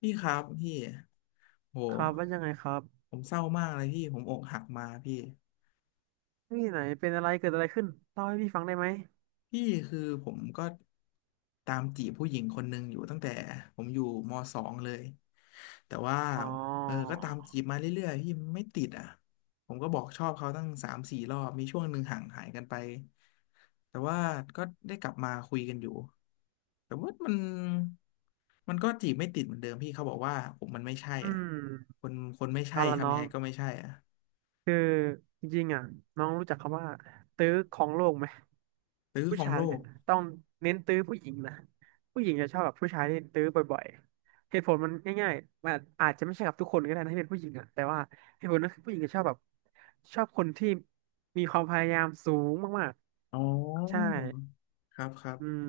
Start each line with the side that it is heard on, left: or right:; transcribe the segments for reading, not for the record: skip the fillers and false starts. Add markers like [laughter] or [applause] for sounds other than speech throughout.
left: พี่ครับพี่โห
right: ครับว่ายังไงครับ
left: ผมเศร้ามากเลยพี่ ผมอกหักมาพี่
right: นี่ไหนเป็นอะไรเกิดอะไรขึ้นเล่าให้พี่ฟังได้ไหม
left: พี่คือผมก็ตามจีบผู้หญิงคนหนึ่งอยู่ตั้งแต่ผมอยู่มสองเลยแต่ว่า
right: อ๋อ
left: ก็ตามจีบมาเรื่อยๆพี่ไม่ติดอ่ะผมก็บอกชอบเขาตั้งสามสี่รอบมีช่วงหนึ่งห่างหายกันไปแต่ว่าก็ได้กลับมาคุยกันอยู่แต่ว่ามันก็จีบไม่ติดเหมือนเดิมพี่เขาบอกว่าผมมันไม่ใช่
right: อื
left: อ่ะ
right: ม
left: คนคนไม่ใช่
right: เอาละ
left: ทำ
right: น้
left: ยั
right: อ
left: ง
right: ง
left: ไงก็ไม่ใช่อ่ะ
right: คือจริงๆอ่ะน้องรู้จักคำว่าตื้อของโลกไหม
left: หรือ
right: ผู้
left: ของ
right: ชาย
left: โล
right: เนี่
left: ก
right: ยต้องเน้นตื้อผู้หญิงนะผู้หญิงจะชอบแบบผู้ชายที่ตื้อบ่อยๆเหตุผลมันง่ายๆมันอาจจะไม่ใช่กับทุกคนก็ได้นะที่เป็นผู้หญิงอ่ะแต่ว่าเหตุผลนั้นคือผู้หญิงจะชอบแบบชอบคนที่มีความพยายามสูงมาก
left: อ๋
right: ๆใช่
left: อครับครั
right: อื
left: บ
right: ม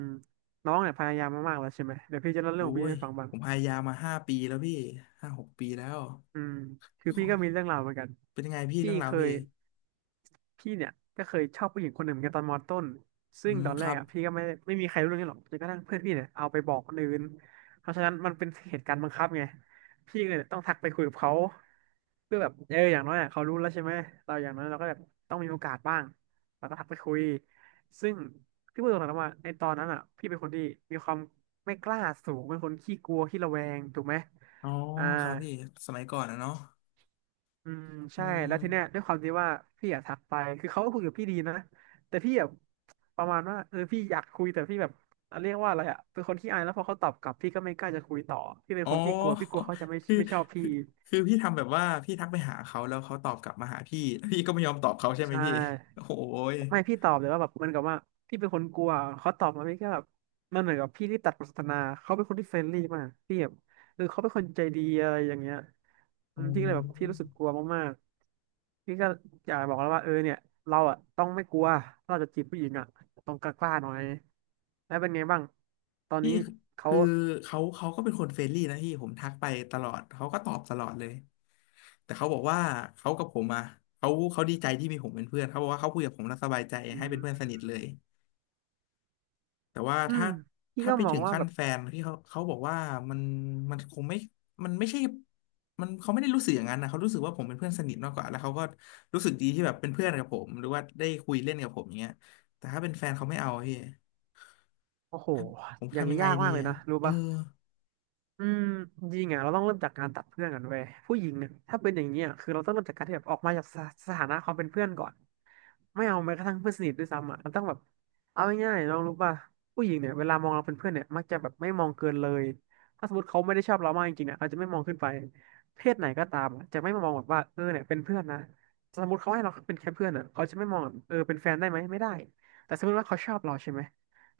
right: น้องเนี่ยพยายามมามากแล้วใช่ไหม เดี๋ยวพี่จะเล่าเรื่อ
left: โอ้
right: งของพี่
left: ย
right: ให้ฟังบ้าง
left: ผมพยายามมาห้าปีแล้วพี่ห้าหกปีแล้ว
right: อืมคือ
left: ข
right: พี่
left: อ
right: ก็มีเรื่องราวเหมือนกัน
left: เป็นยังไงพี่
right: พี่
left: เรื่องรา
right: เค
left: วพี่
right: ยพี่เนี่ยก็เคยชอบผู้หญิงคนหนึ่งเหมือนกันตอนมอต้น
left: อื
right: ซึ่ง
left: ม
right: ตอน
left: ค
right: แร
left: รั
right: ก
left: บ
right: อ่ะพี่ก็ไม่มีใครรู้เรื่องนี้หรอกจนกระทั่งเพื่อนพี่เนี่ยเอาไปบอกคนอื่นเพราะฉะนั้นมันเป็นเหตุการณ์บังคับไงพี่ก็เลยต้องทักไปคุยกับเขาเพื่อแบบเอออย่างน้อยอ่ะเขารู้แล้วใช่ไหมเราอย่างน้อยเราก็แบบต้องมีโอกาสบ้างเราก็ทักไปคุยซึ่งพี่พูดตรงๆนะว่าในตอนนั้นอ่ะพี่เป็นคนที่มีความไม่กล้าสูงเป็นคนขี้กลัวขี้ระแวงถูกไหม
left: อ๋อ
right: อ่า
left: ครับพี่สมัยก่อนนะเนาะ
right: อืม
left: อื
right: ใช่
left: ม
right: แล้วทีเนี้ยด้วยความที่ว่าพี่อยากทักไปคือเขาก็คุยกับพี่ดีนะแต่พี่แบบประมาณว่าเออพี่อยากคุยแต่พี่แบบเรียกว่าอะไรอะเป็นคนที่อายแล้วพอเขาตอบกลับพี่ก็ไม่กล้าจะคุยต่อพี่เป็น
left: อ๋
right: ค
left: อ
right: นที่กลัวพี่กลัวเขาจะไม่
left: [laughs] คือ
right: ไม่ชอบพี่
left: คือคือพี่ทำแบบว่าพี่ทักไปหาเขาแล้วเขาตอบกลับมาหาพี่แล้วพี่ก็ไม่ยอมตอบเขาใช่ไหม
right: ใช่
left: พี่โอ้ย
right: ไม่พี่ตอบเลยว่าแบบเหมันกับว่าพี่เป็นคนกลัวเขาตอบมาพี่ก็แบบมันเหมือนกับพี่ที่ตัดบทสนทนาเขาเป็นคนที่เฟรนลี่มากพี่แบบเออเขาเป็นคนใจดีอะไรอย่างเงี้ยอื
left: อ๋
right: มพี่ก็เลยแบบพี่รู้สึก
left: อ
right: กลัวมากๆพี่ก็อยากบอกแล้วว่าเออเนี่ยเราอ่ะต้องไม่กลัวถ้าเราจะจีบผู้หญิงอ่ะต้องกล้าๆหน่อยแล้วเป็นไงบ้างตอน
left: พี่
right: นี้เขา
left: คือเขาก็เป็นคนเฟรนลี่นะพี่ผมทักไปตลอดเขาก็ตอบตลอดเลยแต่เขาบอกว่าเขากับผมอ่ะเขาดีใจที่มีผมเป็นเพื่อนเขาบอกว่าเขาคุยกับผมแล้วสบายใจ
right: อื
left: ให้เป็นเพื่อน
right: ม
left: สนิทเลยแต่ว่า
right: อื
left: ถ้า
right: มพี่
left: ถ้า
right: ก็
left: ไป
right: มอ
left: ถึ
right: ง
left: ง
right: ว่า
left: ขั้
right: แบ
left: น
right: บ
left: แฟนพี่เขาบอกว่ามันมันคงไม่มันไม่ใช่มันเขาไม่ได้รู้สึกอย่างนั้นนะเขารู้สึกว่าผมเป็นเพื่อนสนิทมากกว่าแล้วเขาก็รู้สึกดีที่แบบเป็นเพื่อนกับผมหรือว่าได้คุยเล่นกับผมอย่างเงี้ยแต่ถ้าเป็นแฟนเขาไม่เอาพี่
right: โอ้โห
left: ผม
right: อย่าง
left: ทำยั
right: นี้
left: งไง
right: ยาก
left: ดี
right: มากเลย
left: อะ
right: นะรู้
left: เออ
right: ปะ อืมจริงอ่ะเราต้องเริ่มจากการตัดเพื่อนกันเว้ยผู้หญิงเนี่ยถ้าเป็นอย่างนี้ยคือเราต้องเริ่มจากการที่แบบออกมาจากสสถานะความเป็นเพื่อนก่อนไม่เอาแม้กระทั่งเพื่อนสนิทด้วยซ้ำอ่ะเราต้องแบบเอาง่ายๆน้องรู้ป่ะผู้หญิงเนี่ยเวลามองเราเป็นเพื่อนเนี่ยมักจะแบบไม่มองเกินเลยถ้าสมมติเขาไม่ได้ชอบเรามากจริงๆเนี่ยเขาจะไม่มองขึ้นไปเพศไหนก็ตามอะจะไม่มามองแบบว่าเออเนี่ยเป็นเพื่อนนะสมมติเขาให้เราเป็นแค่เพื่อนอ่ะเขาจะไม่มองแบบเออเป็นแฟนได้ไหมไม่ได้แต่สมมติว่าเขาชอบเราใช่ไหมเ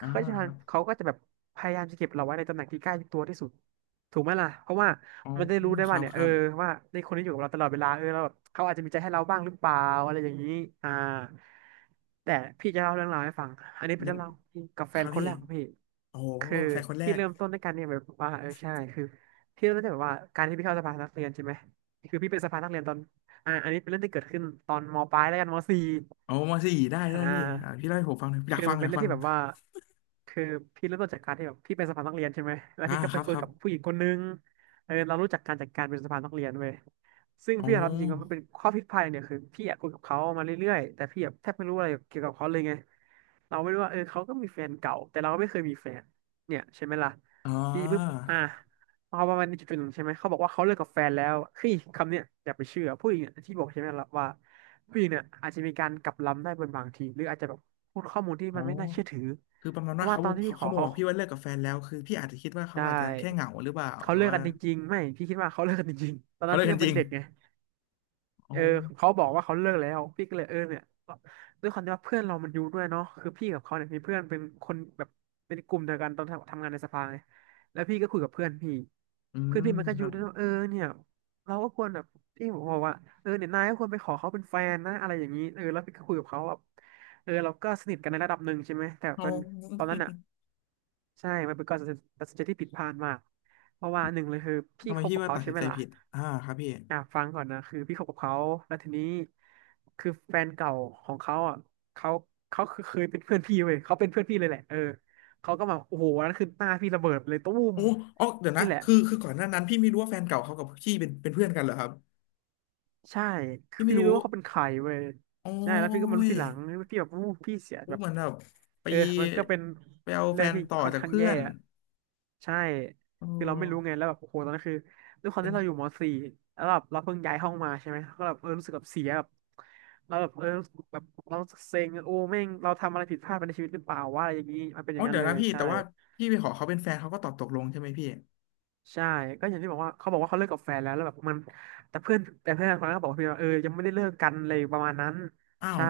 left: อ่า
right: ขาก็จะพยา
left: ค
right: ยาม
left: รับ
right: เขาก็จะแบบพยายามจะเก็บเราไว้ในตำแหน่งที่ใกล้ตัวที่สุด ถูกไหมล่ะเพราะว่า
left: อ๋อ
right: มันได้รู้ได้
left: ค
right: ว่า
left: รับ
right: เนี่ย
left: ค
right: เออ
left: รับ
right: ว่าในคนที่อยู่กับเราตลอดเวลาเออเราแบบเขาอาจจะมีใจให้เราบ้างหรือเปล่าอะไรอย่างนี้อ่าแต่พี่จะเล่าเรื่องราวให้ฟังอันนี้เป็น
left: ยั
right: เรื่
left: ง
right: องราวกับแฟ
left: ครั
right: น
left: บ
right: คน
left: พี่
right: แรกของพี่
left: โอ้โห
right: คือ
left: แฟนคนแร
right: พี่
left: ก
right: เริ่มต้นด้วยกันเนี่ยแบบว่าเออใช่คือพี่เริ่มต้นจากแบบว่าการที่พี่เข้าสภานักเรียนใช่ไหมคือพี่เป็นสภานักเรียนตอนอันนี้เป็นเรื่องที่เกิดขึ้นตอนมปลายแล้วกันมสี่
left: โอ้มาสี่ได้
right: อ่
left: ได้พี่อ่า
right: า
left: พี่เล่าให้ผมฟังหน่อยอยา
right: คื
left: ก
right: อ
left: ฟัง
right: มัน
left: อ
right: เป็น
left: ยาก
right: เรื่อง
left: ฟัง
right: ที่แบบว่าคือพี่เริ่มต้นจากการที่แบบพี่เป็นสภานักเรียนใช่ไหมแล้ว
left: อ่า
right: พี่ก็
left: ค
right: ไป
left: รับ
right: คุ
left: ค
right: ย
left: รับ
right: กับผู้หญิงคนนึงเออเรารู้จักการจัดการเป็นสภานักเรียนเว้ยซึ่ง
left: โอ้
right: พี่ยอมรับจริงว่ามันเป็นข้อผิดพลาดเนี่ยคือพี่อยากคุยกับเขามาเรื่อยๆแต่พี่แบบแทบไม่รู้อะไรเกี่ยวกับเขาเลยไงเราไม่รู้ว่าเออเขาก็มีแฟนเก่าแต่เราก็ไม่เคยมีแฟนเนี่ยใช่ไหมล่ะ
left: อ่า
right: พี่ปุ๊บอ่ะพอประมาณจุดๆหนึ่งใช่ไหมเขาบอกว่าเขาเลิกกับแฟนแล้วเฮ้ยคำเนี้ยอย่าไปเชื่อผู้หญิงเนี่ยที่บอกใช่ไหมล่ะว่า ผู้หญิงเนี่ยอาจจะมีการกลับล้ำได้เป็นบางทีหรืออาจจะแบบพูดข้อมูลที่
left: โอ้
right: มันไม่น่าเชื่อถือ
left: คือประมาณ
right: เพ
left: ว่า
right: ราะว่า
left: เขา
right: ตอนที่
left: เขา
right: พี่ข
left: เขา
right: อ
left: บอก
right: เขา
left: พี่ว่าเลิกกับแฟนแล้วคือพี่อาจจะคิดว่าเขา
right: ได้
left: อาจจะแค่เหงาหรือเปล่า
right: เขา
left: แบบ
right: เลิก
left: ว่า
right: กันจริงๆไม่พี่คิดว่าเขาเลิกกันจริงๆตอน
left: เขา
right: นั้น
left: เลิก
right: พี่
left: กั
right: ยั
left: น
right: ง
left: จ
right: เป็น
left: ริง
right: เด็กไง
left: โอ้
right: เออเขาบอกว่าเขาเลิกแล้วพี่ก็เลยเออเนี่ยด้วยความที่ว่าเพื่อนเรามันอยู่ด้วยเนาะคือพี่กับเขาเนี่ยมีเพื่อนเป็นคนแบบเป็นกลุ่มเดียวกันตอนทำงานในสภาไงแล้วพี่ก็คุยกับเพื่อนพี่
left: อื
right: เพื่อน
left: ม
right: พี่มันก็
left: ค
right: อ
left: รั
right: ยู่
left: บ
right: ด้วยว่าเออเนี่ยเราก็ควรแบบพี่ผมบอกว่าเออเนี่ยนายก็ควรไปขอเขาเป็นแฟนนะอะไรอย่างนี้เออแล้วพี่ก็คุยกับเขาแบบเออเราก็สนิทกันในระดับหนึ่งใช่ไหมแต่
left: โอ
right: เป็นตอน
left: ้
right: นั้นอ่ะ ใช่ มันเป็นการตัดสินใจที่ผิดพลาดมาก เพราะว่าหนึ่งเลยคือพี่
left: ทำไม
right: คบ
left: พี่
right: กับ
left: ว่า
right: เขา
left: ตัด
right: ใช่
left: สิน
right: ไหม
left: ใจ
right: ล่ะ
left: ผิดอ่าครับพี่
right: อ่ะ ฟังก่อนนะคือพี่คบกับเขา แล้วทีนี้คือแฟนเก่าของเขาอ่ะเขาเขาคือเคยเป็นเพื่อนพี่เว้ยเขาเป็นเพื่อนพี่เลยแหละเออเขาก็มาโอ้โหวันนั้นคือหน้าพี่ระเบิดไปเลยตุ้ม
left: โอ้อ๋อเดี๋ยวนะ
right: นี่แหละ
left: คือก่อนหน้านั้นพี่ไม่รู้ว่าแฟนเก่าเขากับพี่เป็นเพื่อนกันเหรอครับ
right: ใช่
left: พี่ไม่
right: พี่ไม่
left: รู้
right: รู้ว่าเขาเป็นใครเว้ย
left: โอ้
right: ใช่แล้วพี่ก็มารู้
left: ย
right: ทีหลังพี่แบบอู้พี่เสีย
left: อู้
right: แบบ
left: เหมือนแบบไป
right: เออมันก็เป็น
left: ไปเอาแฟ
right: เรื่อง
left: น
right: ที่
left: ต่อ
right: ค่อน
left: จาก
right: ข้าง
left: เพื่อ
right: แย่
left: น
right: อะใช่
left: โอ
right: คือเราไม่รู้ไง
left: ้
right: แล้วแบบโอ้โหตอนนั้นคือด้วยความ
left: เป็น
right: ที่เราอยู่มสี่แล้วแบบเราเพิ่งย้ายห้องมาใช่ไหมก็แบบเออรู้สึกแบบเสียแบบเราแบบเออรู้สึกแบบเราเซ็งโอ้แม่งเราทำอะไรผิดพลาดไปในชีวิตหรือเปล่าว่าอะไรอย่างนี้มันเป็นอ
left: อ๋อ
right: ย่างนั้
left: เดี๋
right: น
left: ยว
right: เล
left: นะ
right: ย
left: พี่
right: ใช่
left: แต่ว่าพี่ไปขอเขาเป็นแฟนเขาก็ตอบตกลงใช่ไหมพี่
right: ใช่ก็อย่างที่บอกว่าเขาบอกว่าเขาเลิกกับแฟนแล้วแล้วแบบมันแต่เพื่อนคนนั้นก็บอกว่าเพื่อนว่าเออยังไม่ได้เลิกกันเลยประมาณนั้น
left: อ้าว
right: ใช่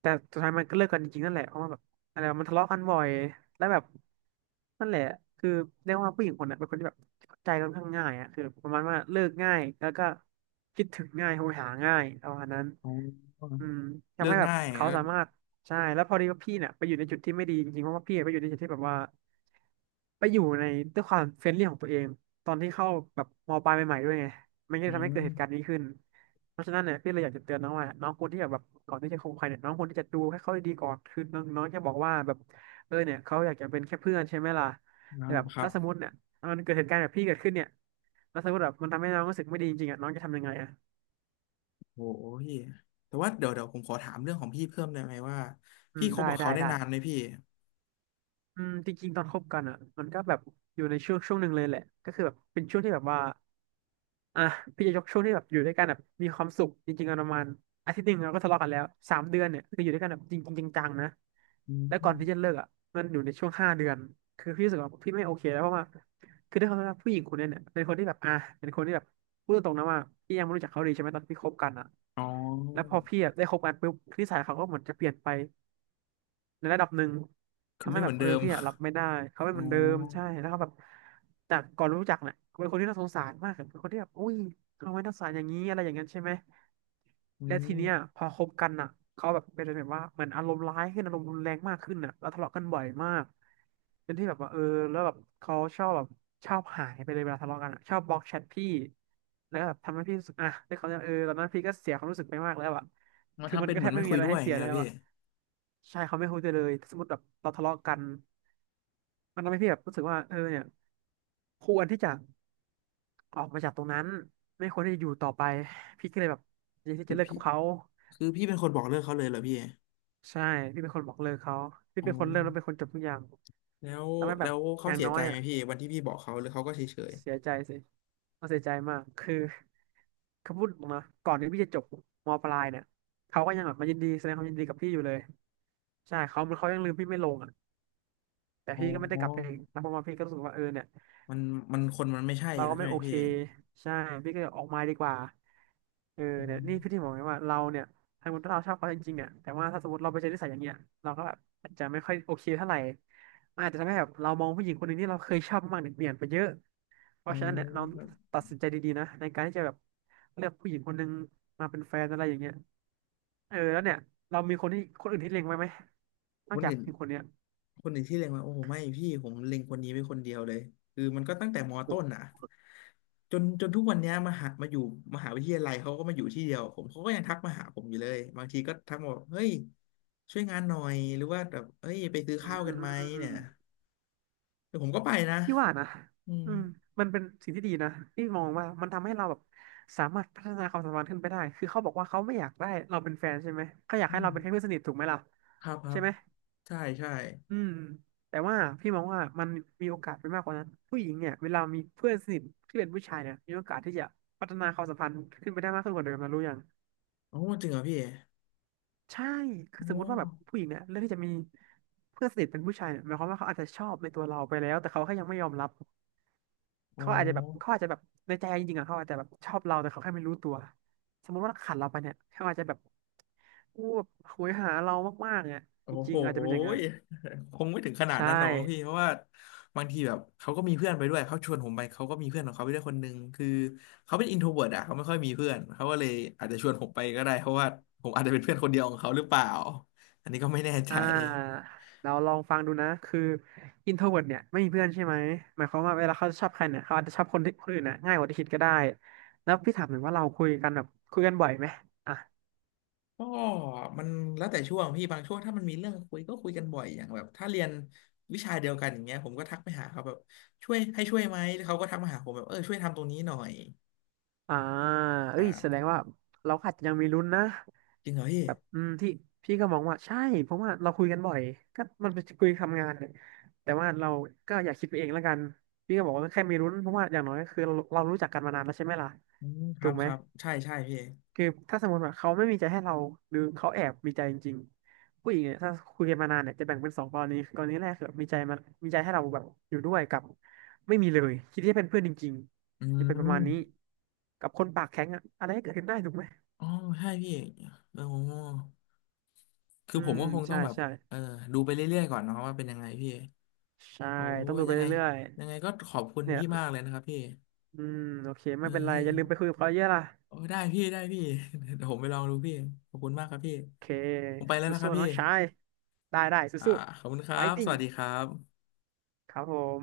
right: แต่สุดท้ายมันก็เลิกกันจริงๆนั่นแหละเพราะว่าแบบอะไรวะมันทะเลาะกันบ่อยแล้วแบบนั่นแหละคือเรียกว่าผู้หญิงคนนั้นเป็นคนที่แบบเข้าใจค่อนข้างง่ายอ่ะคือประมาณว่าเลิกง่ายแล้วก็คิดถึงง่ายโหยหาง่ายประมาณนั้น
left: อ๋อ
right: อืม
left: เลิ
right: ทำให้
left: ก
right: แบบ
left: ง่าย
right: เขาสามารถ ใช่แล้วพอดีว่าพี่เนี่ยไปอยู่ในจุดที่ไม่ดีจริงๆเพราะว่าพี่ไปอยู่ในจุดที่แบบว่าไปอยู่ในด้วยความเฟรนลี่ของตัวเองตอนที่เข้าแบบมปลายใหม่ๆด้วยไงมันก็เล
left: อื
right: ยทำให้เกิ
left: ม
right: ดเหตุการณ์นี้ขึ้นเพราะฉะนั้นเนี่ยพี่เลยอยากจะเตือนน้องว่าน้องควรที่จะแบบก่อนที่จะคบใครเนี่ยน้องควรที่จะดูให้เขาดีๆก่อนคือน้องน้องจะบอกว่าแบบเออเนี่ยเขาอยากจะเป็นแค่เพื่อนใช่ไหมล่ะแต่
left: นะ
right: แบบ
left: ครั
right: ถ้า
left: บ
right: สมมติเนี่ยมันเกิดเหตุการณ์แบบพี่เกิดขึ้นเนี่ยแล้วสมมติแบบมันทำให้น้องรู้สึกไม่ดีจริงๆอ่ะน้องจะทำยังไงอ่ะ
left: โอ้โหพี่แต่ว่าเดี๋ยวผมขอถามเรื่องของพี่เพิ่มได้ไหมว่า
right: อื
left: พี่
right: ม
left: คบ
right: ได้
left: กับ
right: ได้
left: เขาได้
right: ได้
left: นานไหมพี่
right: อืมจริงๆตอนคบกันอ่ะมันก็แบบอยู่ในช่วงหนึ่งเลยแหละก็คือแบบเป็นช่วงที่แบบว่าอ่ะพี่จะยกช่วงที่แบบอยู่ด้วยกันแบบมีความสุขจริงๆอะประมาณอาทิตย์หนึ่งเราก็ทะเลาะกันแล้ว3 เดือนเนี่ยคืออยู่ด้วยกันแบบจริงๆจังๆนะ
left: อื
right: แล้วก่อนที่จะ
left: ม
right: เลิกอ่ะมันอยู่ในช่วง5 เดือนคือพี่รู้สึกว่าพี่ไม่โอเคแล้วเพราะว่าคือด้วยความที่ว่าผู้หญิงคนเนี้ยเนี่ยเป็นคนที่แบบอ่ะเป็นคนที่แบบพูดตรงๆนะว่าพี่ยังไม่รู้จักเขาดีใช่ไหมตอนที่คบกันอ่ะ
left: อ๋
right: แล้ว
left: อ
right: พอพี่อะได้คบกันปุ๊บนิสัยเขาก็เหมือนจะเปลี่ยนไป ในระดับหนึ่ง
left: คือ
right: ทำให้
left: ไม่เห
right: แบ
left: มื
right: บ
left: อน
right: เออ
left: เดิม
right: พี่อะรับไม่ได้เขาเป็น
left: อ๋อ
right: เหมือนเดิมใช่แล้วเขาแบบจากก่อนรู้จักเนี่ยเป็นคนที่น่าสงสารมากอะเป็นคนที่แบบอุ้ยทำไมน่าสงสารอย่างนี้อะไรอย่างนั้นใช่ไหม
left: อื
right: และทีเนี้ย
left: ม
right: พอคบกันอ่ะเขาแบบเป็นแบบว่าเหมือนอารมณ์ร้ายขึ้นอารมณ์รุนแรงมากขึ้นอ่ะแล้วทะเลาะกันบ่อยมากเป็นที่แบบว่าเออแล้วแบบเขาชอบแบบชอบหายไปเลยเวลาทะเลาะกันอะชอบบล็อกแชทพี่แล้วก็แบบทำให้พี่รู้สึกอ่ะแล้วเขาจะเออตอนนั้นพี่ก็เสียความรู้สึกไปมากแล้วอ่ะ
left: มา
right: คือ
left: ทำ
right: มัน
left: เป็น
right: ก็
left: เห
right: แท
left: มือ
right: บ
left: นไม่
right: ไม่มี
left: คุย
right: อะไร
left: ด้วย
right: ให้
left: อย่าง
right: เสีย
left: เงี้ยเห
right: แล้
left: รอ
right: ว
left: พี่
right: อ่ะ ใช่เขาไม่คุยด้วยเลยสมมติแบบเราทะเลาะกันมันทำให้พี่แบบรู้สึกว่าเออเนี่ยควรที่จะออกมาจากตรงนั้นไม่ควรที่จะอยู่ต่อไปพี่ก็เลยแบบอยากที่
left: แต่
right: จะเลิก
left: พี่
right: กับเขา
left: คือพี่เป็นคนบอกเลิกเขาเลยเหรอพี่
right: ใช่พี่เป็นคนบอกเลิกเขาพี่เป็
left: โอ้
right: นคนเริ่มแล้วเป็นคนจบทุกอย่าง
left: แล้ว
right: ทำให้แบ
left: แล้
right: บ
left: ว
right: อ
left: เขา
right: ย่าง
left: เสีย
right: น้อ
left: ใจ
right: ย
left: ไหม
right: อ่ะ
left: พี่วันที่พี่บอกเขาหรือเขาก็เฉยเฉย
right: เสียใจสิเราเสียใจมากคือเขาพูดออกมาก่อนที่พี่จะจบมปลายเนี่ยเขาก็ยังแบบมายินดีแสดงความยินดีกับพี่อยู่เลยใช่เขาเหมือนเขายังลืมพี่ไม่ลงอ่ะแต่
left: อ๋อ
right: พี่ก็ไม่ได้กลับไปเองนะเพราะว่าพี่ก็รู้สึกว่าเออเนี่ย
left: มันมันคนมันไม่ใช่
right: เรา
left: แล้ว
right: ก็
left: ใช่
right: ไม่
left: ไหม
right: โอเค
left: พี่
right: ใช่พี่ก็ออกมาดีกว่าเออ
left: อื
right: เนี่ยนี่คือที่
left: ม
right: บอกไงว่าเราเนี่ยถ้าสมมติเราชอบเขาจริงๆเนี่ยแต่ว่าถ้าสมมติเราไปเจอนิสัยอย่างเงี้ยเราก็แบบอาจจะไม่ค่อยโอเคเท่าไหร่มันอาจจะทำให้แบบเรามองผู้หญิงคนหนึ่งที่เราเคยชอบมากๆเนี่ยเปลี่ยนไปเยอะเพ
left: โอ้
right: ราะฉะนั้นเนี่ยเรา
left: ครับ
right: ตัดสินใจดีๆนะในการที่จะแบบเลือกผู้หญิงคนหนึ่งมาเป็นแฟนอะไรอย่างเงี้ยเออแล้วเนี่ยเรามีคนที่คนอื่นที่เล็งไว้ไหมน
left: ค
right: อก
left: น
right: จาก
left: อื่น
right: ผู้หญิงคนเนี้ย
left: ที่เล็งมาโอ้โหไม่พี่ผมเล็งคนนี้ไว้คนเดียวเลยคือมันก็ตั้งแต่ม
right: โอ
left: ต้น
right: ้
left: อ่ะจนทุกวันเนี้ยมาหามาอยู่มหาวิทยาลัยเขาก็มาอยู่ที่เดียวผมเขาก็ยังทักมาหาผมอยู่เลยบางทีก็ทักมาบอกเฮ้ยช่วยงานหน่อยหรือว่าแบบเอ้ยไปซื้อ
right: อื
left: ข้าวกันไหมเนี่ย
right: ม
left: เดี๋ยวผมก็ไปนะ
right: พี่ว่านะ
left: อืม
right: อืมมันเป็นสิ่งที่ดีนะ พี่มองว่ามันทำให้เราแบบสามารถพัฒนาความสัมพันธ์ขึ้นไปได้ คือเขาบอกว่าเขาไม่อยากได้เราเป็นแฟนใช่ไหม เขาอยากให้เราเป็นแค่เพื่อนสนิทถูกไหมล่ะ
left: ครับครั
right: ใช่
left: บ
right: ไหม
left: ใช่ใช่
right: อืมแต่ว่าพี่มองว่ามันมีโอกาสไปมากกว่านั้นผู้หญิงเนี่ยเวลามีเพื่อนสนิทที่เป็นผู้ชายเนี่ยมีโอกาสที่จะพัฒนาความสัมพันธ์ขึ้นไปได้มากขึ้นกว่าเดิมนะรู้ยัง
left: โอ้จริงเหรอพี่
right: ใช่
left: โอ
right: คือสมมติว่าแบบ
left: ้
right: ผู้หญิงเนี่ยเลือกที่จะมีเพื่อนสนิทเป็นผู้ชายเนี่ยหมายความว่าเขาอาจจะชอบในตัวเราไปแล้วแต่เขาแค่ยังไม่ยอมรับ
left: โอ้
right: เขาอาจจะแบบเขาอาจจะแบบในใจจริงๆอะเขาอาจจะแบบชอบเราแต่เขาแค่ไม่รู้ตัวสมมติว่าขาดเราไปเนี่ยเขาอาจจะแบบอู้แบบโหยหาเรามากๆเนี่ย
left: โอ้
right: จริ
left: โห
right: งๆอาจจะเป็นอย่างนั้
left: ย
right: น
left: คงไม่ถึงขนาด
right: ใช่
left: นั้นหรอกมั้งพี่เพราะว่าบางทีแบบเขาก็มีเพื่อนไปด้วยเขาชวนผมไปเขาก็มีเพื่อนของเขาไปด้วยคนนึงคือเขาเป็นอินโทรเวิร์ตอะเขาไม่ค่อยมีเพื่อนเขาก็เลยอาจจะชวนผมไปก็ได้เพราะว่าผมอาจจะเป็นเพื่อนคนเดียวของเขาหรือเปล่าอันนี้ก็ไม่แน่ใจ
right: อ่าเราลองฟังดูนะคืออินโทรเวิร์เนี่ยไม่มีเพื่อนใช่ไหมหมายความว่าเวลาเขาชอบใครเนี่ยเขาอาจจะชอบคนที่คนอื่นนะง่ายกว่าที่คิดก็ได้แล้วพี่ถามหน่อยว่าเราคุยกันแบบคุยกันบ่อยไหมอ่ะ
left: ก็มันแล้วแต่ช่วงพี่บางช่วงถ้ามันมีเรื่องคุยก็คุยกันบ่อยอย่างแบบถ้าเรียนวิชาเดียวกันอย่างเงี้ยผมก็ทักไปหาเขาแบบช่วยให้ช่วยไหมแล้วเขาก็ทักมาหาผมแบบช่วยทำตรงนี้หน่อย
right: อ่าเอ้ยแสดง
left: อ่า
right: ว่าเราอาจจะยังมีลุ้นนะ
left: จริงเหรอพี่
right: แบบอืมที่พี่ก็มองว่าใช่เพราะว่าเราคุยกันบ่อยก็มันเป็นคุยทำงานเนี่ยแต่ว่าเราก็อยากคิดไปเองแล้วกันพี่ก็บอกว่าแค่มีรุ้นเพราะว่าอย่างน้อยก็คือเราเรารู้จักกันมานานแล้วใช่ไหมล่ะ
left: อืมค
right: ถู
left: รั
right: ก
left: บ
right: ไห
left: ค
right: ม
left: รับใช่ใช่พี่
right: คือถ้าสมมติว่าเขาไม่มีใจให้เราหรือเขาแอบมีใจจริงๆผู้หญิงเนี่ยถ้าคุยกันมานานเนี่ยจะแบ่งเป็นสองกรณีกรณีแรกคือมีใจมันมีใจให้เราแบบอยู่ด้วยกับไม่มีเลยคิดที่จะเป็นเพื่อนจริง
left: อื
right: ๆจะเป็นประมาณนี้
left: ม
right: กับคนปากแข็งอะอะไรก็เกิดขึ้นได้ถูกไหม
left: อ๋อใช่พี่โอ้คือ
right: อื
left: ผม
right: ม
left: ก็คงต้อ
right: ใช่
left: งแบบ
right: ใช่
left: เออดูไปเรื่อยๆก่อนเนาะว่าเป็นยังไงพี่
right: ใช่
left: โอ้
right: ต้องดูไป
left: ยังไง
right: เรื่อย
left: ยังไงก็ขอบคุณ
right: ๆเนี่ย
left: พี่มากเลยนะครับพี่
right: อืมโอเคไม่เป็นไร
left: พี่
right: อย่าลืมไปคุยกับเขาเยอะล่ะ
left: โอ้ได้พี่ได้พี่ [laughs] เดี๋ยวผมไปลองดูพี่ขอบคุณมากครับพี่
right: โอเค
left: ผมไปแล้วนะครั
right: สู้
left: บ
right: ๆน้
left: พี่
right: องชายได้ได้
left: อ่า
right: สู้
left: ขอบคุณค
right: ๆไฟ
left: รับ
right: ติ
left: ส
right: t
left: วัสดี
right: i
left: ครับ
right: ครับผม